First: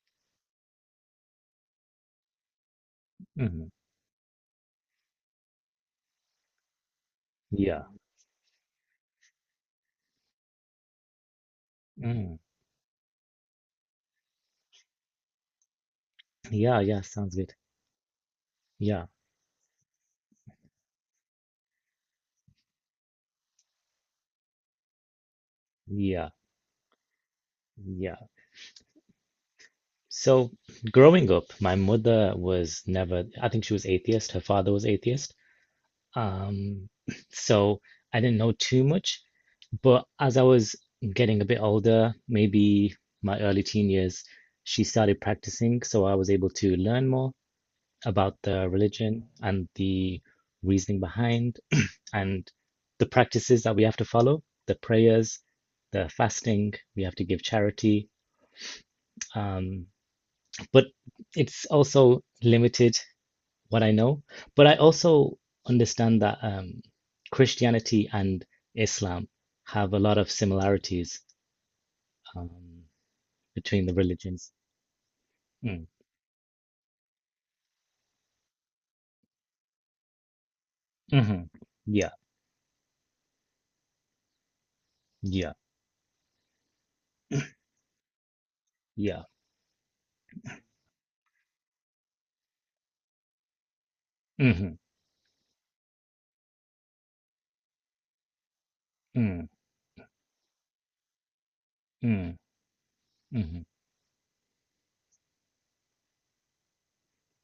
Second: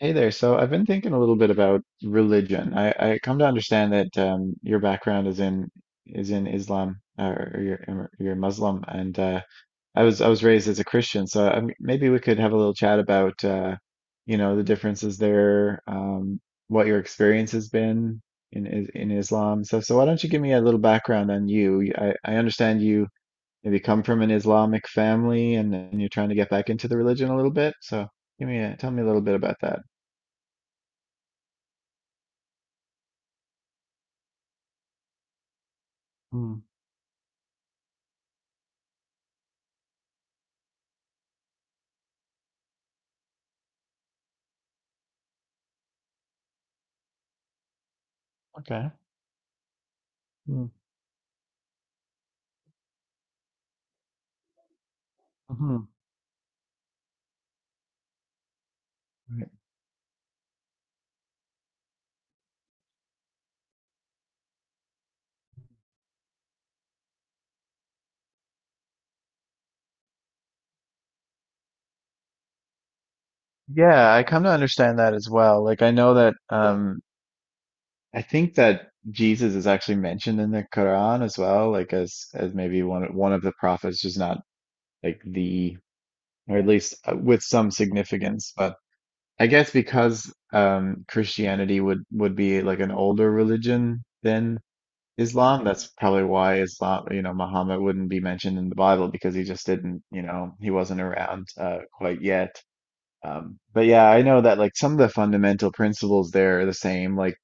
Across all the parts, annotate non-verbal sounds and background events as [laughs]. Hey there. So I've been thinking a little bit about religion. I come to Hmm. understand that your background is in Islam, or Yeah. you're Muslim, and I was raised as a Christian. So maybe we Mm. could have a little chat about you know, the differences there, Yeah, what your yeah, sounds experience good. has been in Yeah, Islam. So why don't you give me a little background on you? I understand you maybe come from an Islamic family, and you're yeah, trying to get back into the religion a little bit. So yeah. give me a, tell me a little bit about that. So growing up, my mother was never, I think she was atheist. Her father was atheist. Um, [clears throat] so I didn't know too much, but as I was getting a bit older, maybe my early teen years, she started practicing, so I was able to learn more about the Okay. religion and the Mm. reasoning behind and the practices that we have to follow, the prayers, Mhm. the fasting, we have to give charity. Right. Um, but it's also limited what I know. But I also understand that Christianity and Islam have a lot of similarities um, between the Yeah, I come to religions. understand that as well. Like Mm. I know that I think that Jesus is actually mentioned in the Quran as Hmm. well, like Yeah, as maybe one of the prophets, just not like yeah, the, or at least with some significance. But yeah. I guess because Christianity would be like an older religion than Hmm. Islam. That's probably why Islam, you know, Muhammad wouldn't be mentioned in the Bible, because he Mm, just didn't, you know, he wasn't around quite mm. yet. Hmm. But yeah, I know that like some of the fundamental principles there are the same, like,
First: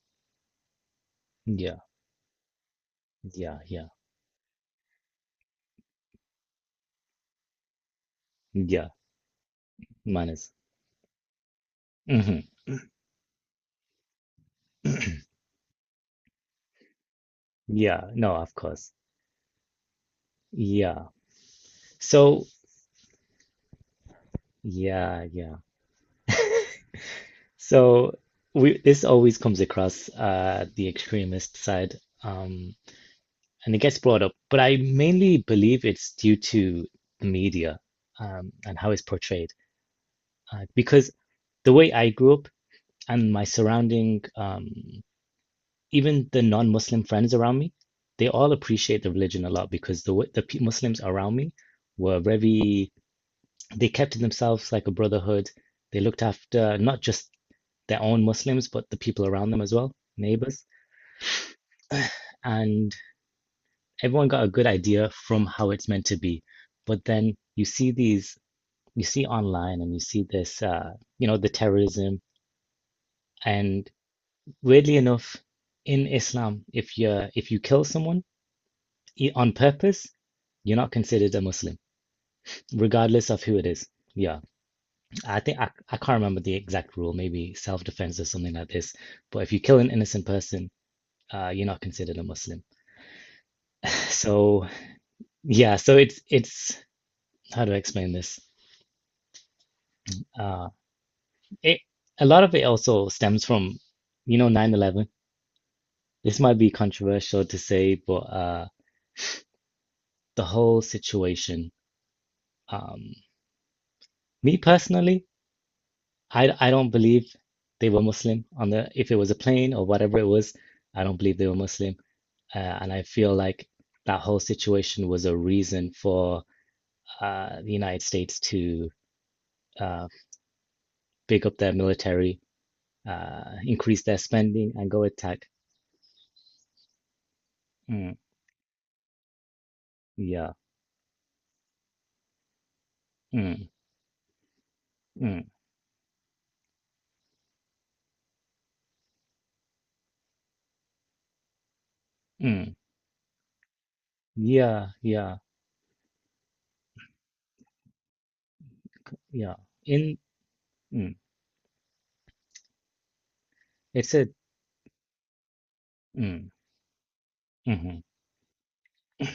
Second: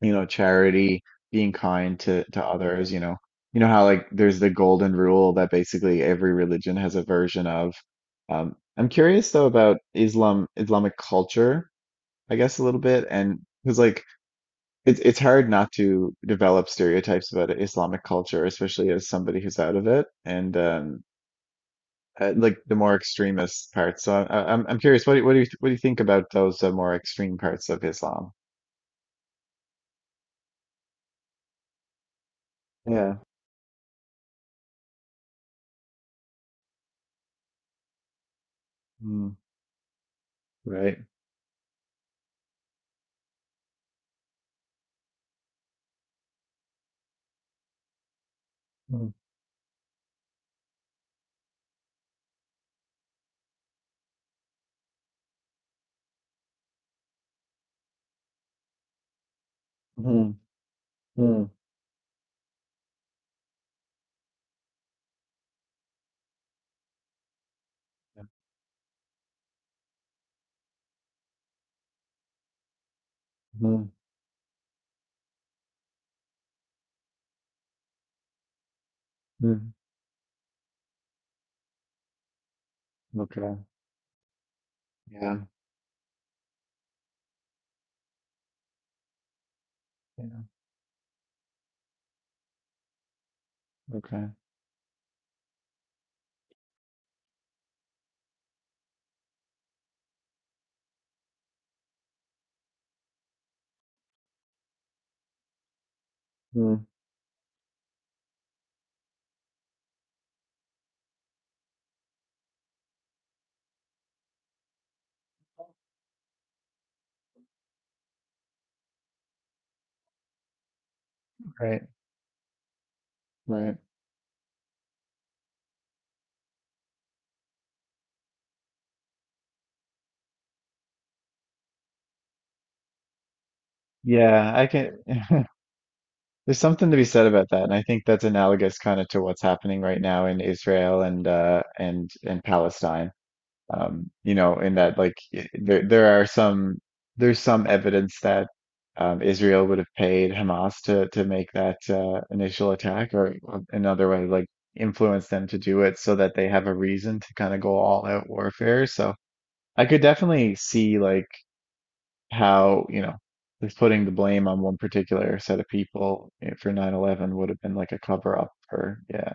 you know, charity, being Yeah, kind to others, you know. yeah, You know how yeah, like there's the golden rule that basically every religion has a version of. I'm yeah. curious though about Islam, Manners. Islamic culture, I Hmm. guess a little bit, and because like it's hard not to develop stereotypes about Islamic Yeah, no, culture, of especially course. as somebody who's out of it. And Yeah. So, Like the more extremist parts. So I'm curious, what do yeah, you, what do you yeah. what do you think about those more extreme parts of So Islam? we this always comes across the extremist side um Yeah. and it gets brought up, but I mainly believe it's due to the media and how it's Mm, portrayed. Right. Because the way I grew up and my surrounding even the non-Muslim friends around me, they all appreciate the Mm, religion a lot because the way- the pe- Muslims around me were very they kept to themselves like a brotherhood. They looked after not just their own Muslims, but the people around them as well, mm, neighbors. mm, And everyone got a good idea from how it's meant to be. But then you see yeah, these, you see online and you see this, the terrorism. And mm, weirdly enough, in Islam, if you kill someone on mm. purpose, you're not considered a Muslim, regardless of who Okay. it is. Yeah. Yeah. I think I can't remember the exact rule, maybe self-defense or something like this. But if you kill an innocent Yeah. person, you're not considered a Muslim. [laughs] Okay. So yeah, so it's how do I explain this? Uh, it A lot of it also stems from, 9/11. This might be Mm. controversial to say, but the whole situation. Um, Me personally, I don't believe they were Muslim on the if it was a plane or whatever it was. I don't believe they were Right. Muslim. And I feel like Right. that whole situation was a reason for the United States to uh, big up their military, increase their Yeah, I spending, and can. go attack. [laughs] There's something to be said about that, and I think Mm, that's analogous kind of to what's happening right now in yeah. Israel and and Palestine. Mm, You know, in that like mm, there there are some, there's some evidence that Israel would have paid Hamas to make that initial mm. attack, or another way, like Yeah. influence Yeah. them to do it so that they have a reason to kind of go all out warfare. So Yeah. I could In definitely see mm, like how, you know, just putting the it's a blame on one particular set of people mm, for 9/11 would have been like hmm a cover up for, yeah.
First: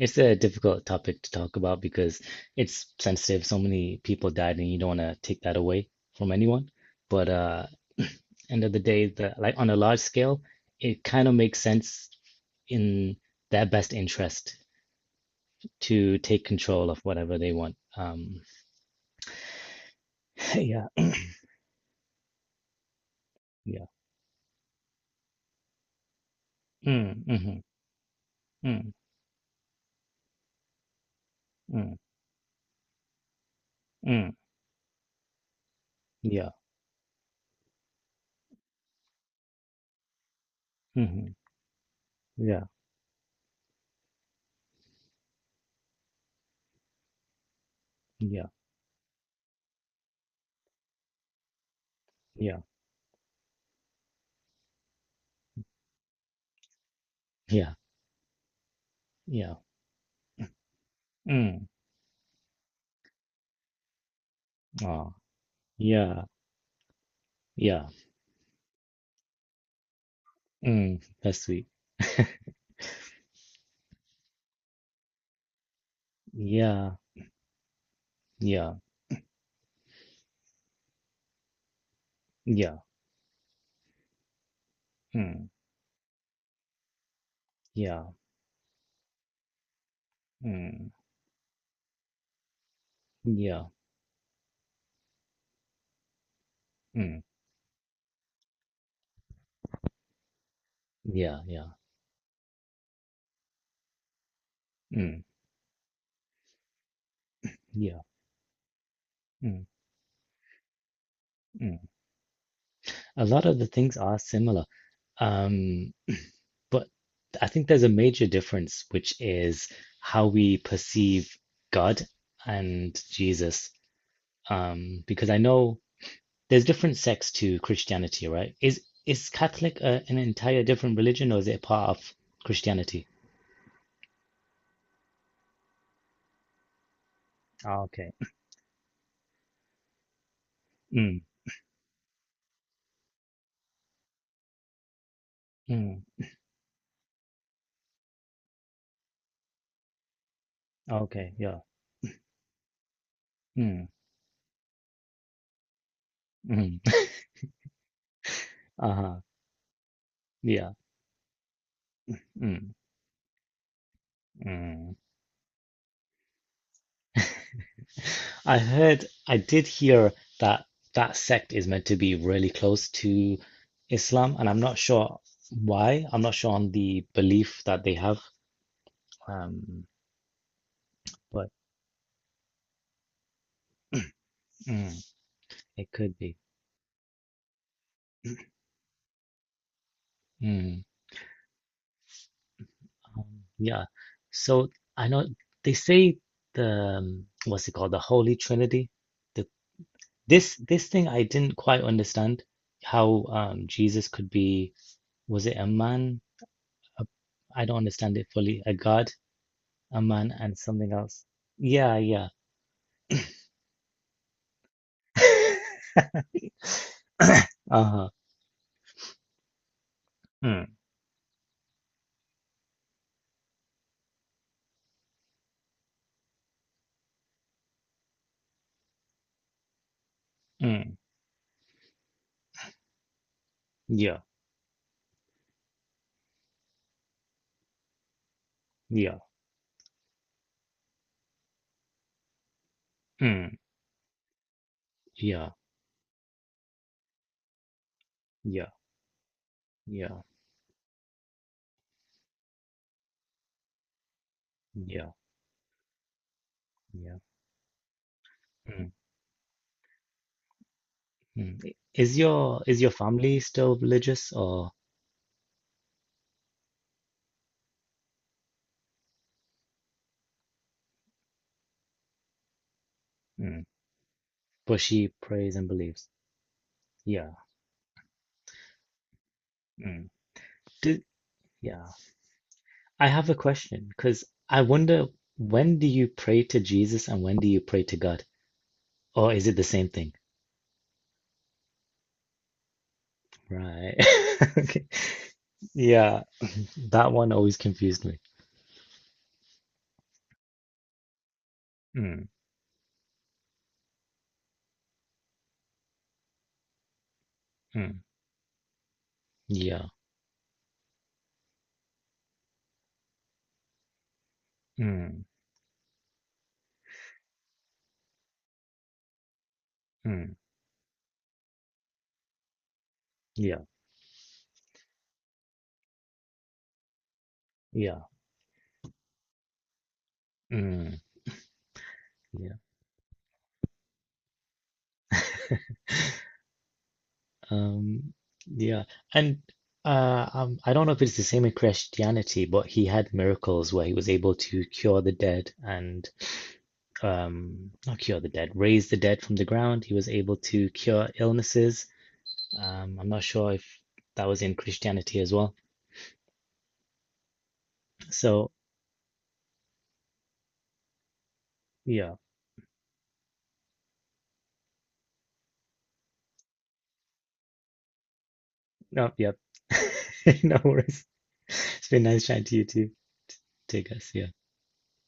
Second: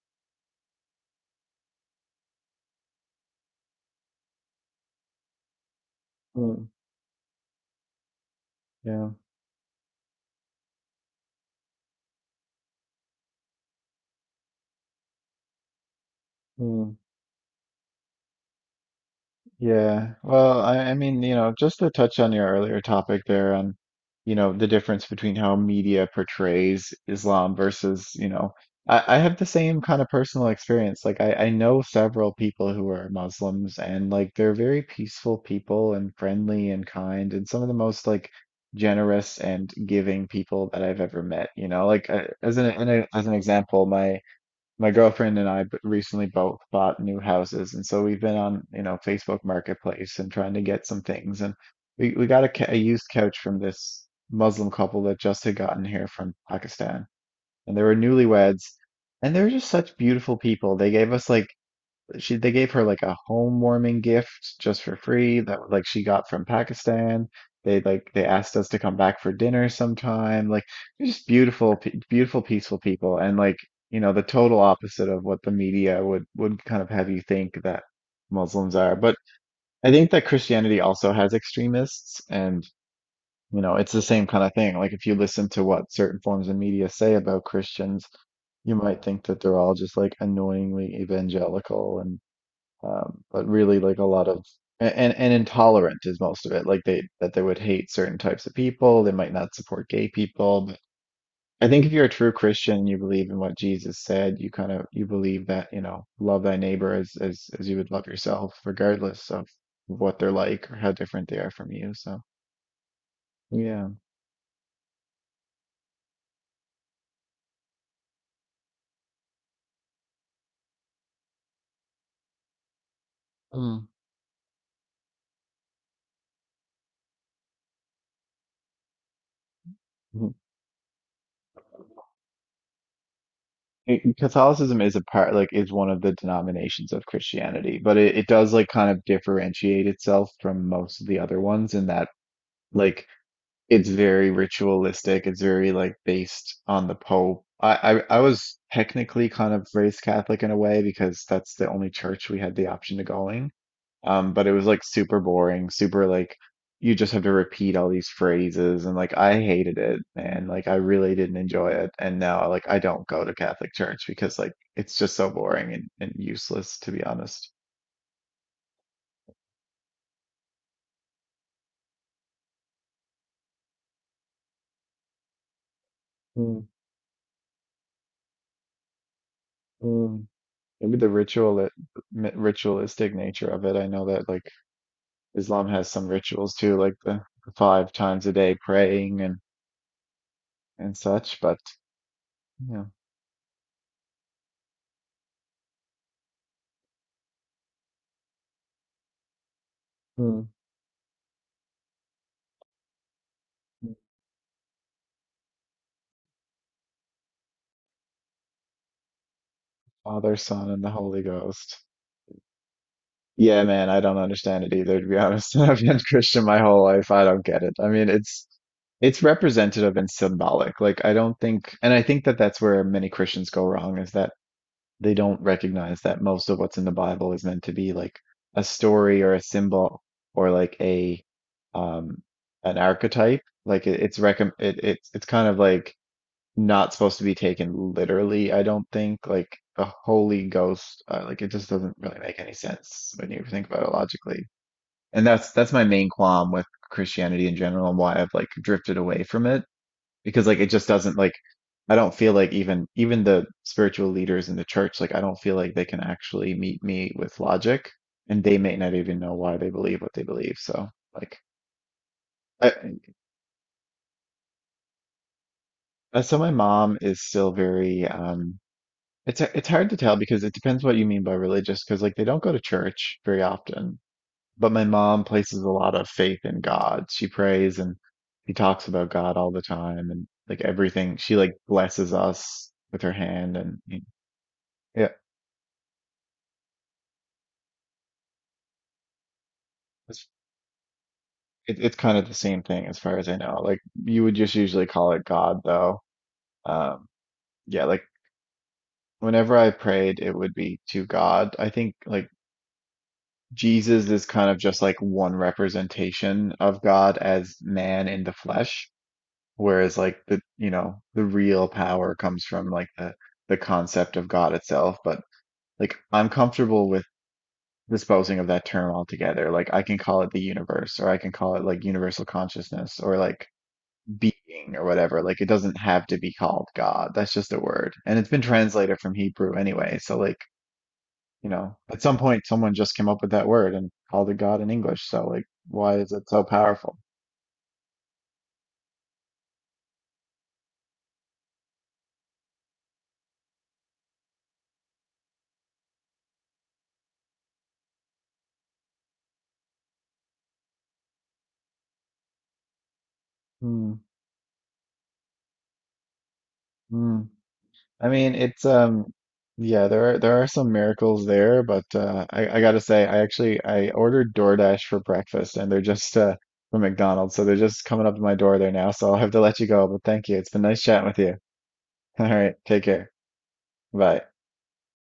It's a difficult topic to talk about because it's sensitive. So many people died, and you don't want to take that away from Mm, anyone. But end of the day, the like on a large scale, it kind of makes sense in their best interest to take yeah. control of whatever they want. Yeah. [laughs] Well, yeah, I mean, you know, just to touch on your earlier topic there on, yeah. you know, the difference between how media portrays Mm, Islam mm-hmm, versus, you know, mm, I have the same kind of personal experience. Like I know mm, several people who are Muslims, and mm, like they're very peaceful people and yeah, friendly and kind, and some of the most like generous and giving people that I've ever mm-hmm, met, you know, like as yeah, an as an example, my girlfriend and I recently both bought new houses, and so we've been yeah, on, you know, Facebook Marketplace and trying to get some things. And we got a, yeah, a used couch from this Muslim couple that just had gotten here from Pakistan, yeah, and they were newlyweds, and they were yeah. just such beautiful people. They gave us like Mm, she they gave her like a home warming gift just for oh, free that like she yeah, got from Pakistan. They yeah. like they asked us to come back for dinner sometime. Like Mm, they're just that's sweet. beautiful, beautiful, peaceful people, and like, you know, the total opposite of what the media would kind of Yeah, have you think that yeah, Muslims are. But I think that Christianity also has extremists, and yeah. you know it's the same kind of thing. Like if you Mm, listen to what certain forms of media say about yeah, Christians, you might think that they're all just like mm, annoyingly evangelical and but yeah, really like a lot of and intolerant is most of it. Like they mm, that they would hate certain types of people. They might not support gay people. But I yeah, think if you're a true Christian, you believe in what Jesus said. You kind of you mm, believe that, you know, love thy neighbor as as you would yeah, love yourself, regardless of mm, what they're like or how different they are from mm. you. So A lot of the yeah. things are similar. Um, But I think there's a major difference, which is how we perceive God and Jesus. Mm. Because I know there's different sects to Christianity, right? Is Catholic an Mhm. entire different religion, or is it a part of Christianity? It- Catholicism is a part, like, is one of the denominations of Christianity, Ah, but okay. it does like kind of differentiate itself from most of the Mm, other ones in that. Like it's very ritualistic. It's very like mm, based on the Pope. I was technically kind of raised Catholic in a way, because okay. that's Yeah. the only church we had the option to going. Mm, But it was like super boring, super like you mm. just have to repeat all these phrases, and like Uh-huh. I hated it, man. Like Yeah. I really didn't enjoy it. And now like Mm, I don't go to Catholic church, because like mm. it's just so boring and useless, to be honest. I did hear that that sect is meant to be really close to Islam, and I'm not sure why. I'm not sure Mm, on the belief that they have, um, mm. Maybe the but ritualistic nature of it. I know that like mm, Islam has it some could be. rituals too, like the five times a day praying Mm, and such. But you know, um, yeah. So I know they say the, what's it called, the Holy Trinity. The Hmm. this this thing I didn't quite understand how Jesus could be was it a man? A, I don't understand it fully. A God a man Father, and Son, and the something Holy else. Ghost. Yeah, yeah. Yeah, man, I don't understand it either, to be honest. [laughs] I've [coughs] been Christian my whole life. I don't [laughs] get it. I mean, Uh-huh. it's representative and Mm, symbolic. Like I don't think, and I think that that's where many Christians go wrong, is that they don't recognize that most of what's in the Bible is meant to be like a story or a symbol or like mm, a um an archetype. Like it, it's yeah, recom it, it's kind of like not supposed to be taken literally, I don't yeah, think. Like the Holy Ghost, like it just doesn't really make any sense when you mm, think about it logically. And yeah, that's my main qualm with Christianity in general, and why I've like yeah, drifted away from it, yeah, because like it just doesn't like, I don't feel like even the spiritual leaders in the church, yeah, like I don't feel like they can actually meet me yeah. with logic, and they may Mm, not even know why they believe what they believe. So like mm. I- Is your I is your family still religious, or so my mom is still very it's hard to tell, because it depends what you mean by religious, because like they don't go to church very mm, often, but but my she mom prays places and a lot believes? of faith in God. She Yeah. prays, and she talks about God all the Mm. time, and like Do, everything she like yeah. blesses us with I her have a hand and question because I wonder when do you pray to Jesus and when do you pray to God? Or is it the same thing? It's it, it's kind of the same thing as far as I know. Like Right. you would just [laughs] Okay. usually call it God though. Yeah, Um that one always yeah, like confused me. whenever I prayed it would be to God. I think Mm, like Jesus is kind of just like one representation of God as mm. man in the flesh, Yeah. whereas like the, you know, the real power comes from like the concept of God itself. Mm, But like I'm comfortable with disposing of that term altogether. Like I can call it mm. the universe, or I can call it like universal consciousness, or like Yeah. being or whatever. Like it doesn't have to be called God. That's just a word. Yeah. And it's been translated from Hebrew anyway. So like, Mm. you know, at some point Yeah. someone just came up with that word and called it God in English. So like, why is it so powerful? Um, yeah. And I don't know if it's the same in Christianity, but he had miracles where he was able to cure the dead and not cure the dead, raise the dead from the ground. He was able to cure illnesses. I'm not sure if Hmm. that was in Christianity as well. Hmm. I mean, So, it's yeah, there are some miracles there, but yeah. I gotta say, I actually I ordered DoorDash for breakfast, and they're just from McDonald's. So they're just coming up to my door there now. So No, I'll have yep. to let you [laughs] go, but thank you. It's No been nice worries. chatting with you. It's been [laughs] nice All chatting right, to you take too. care. Take us. Bye. Yeah.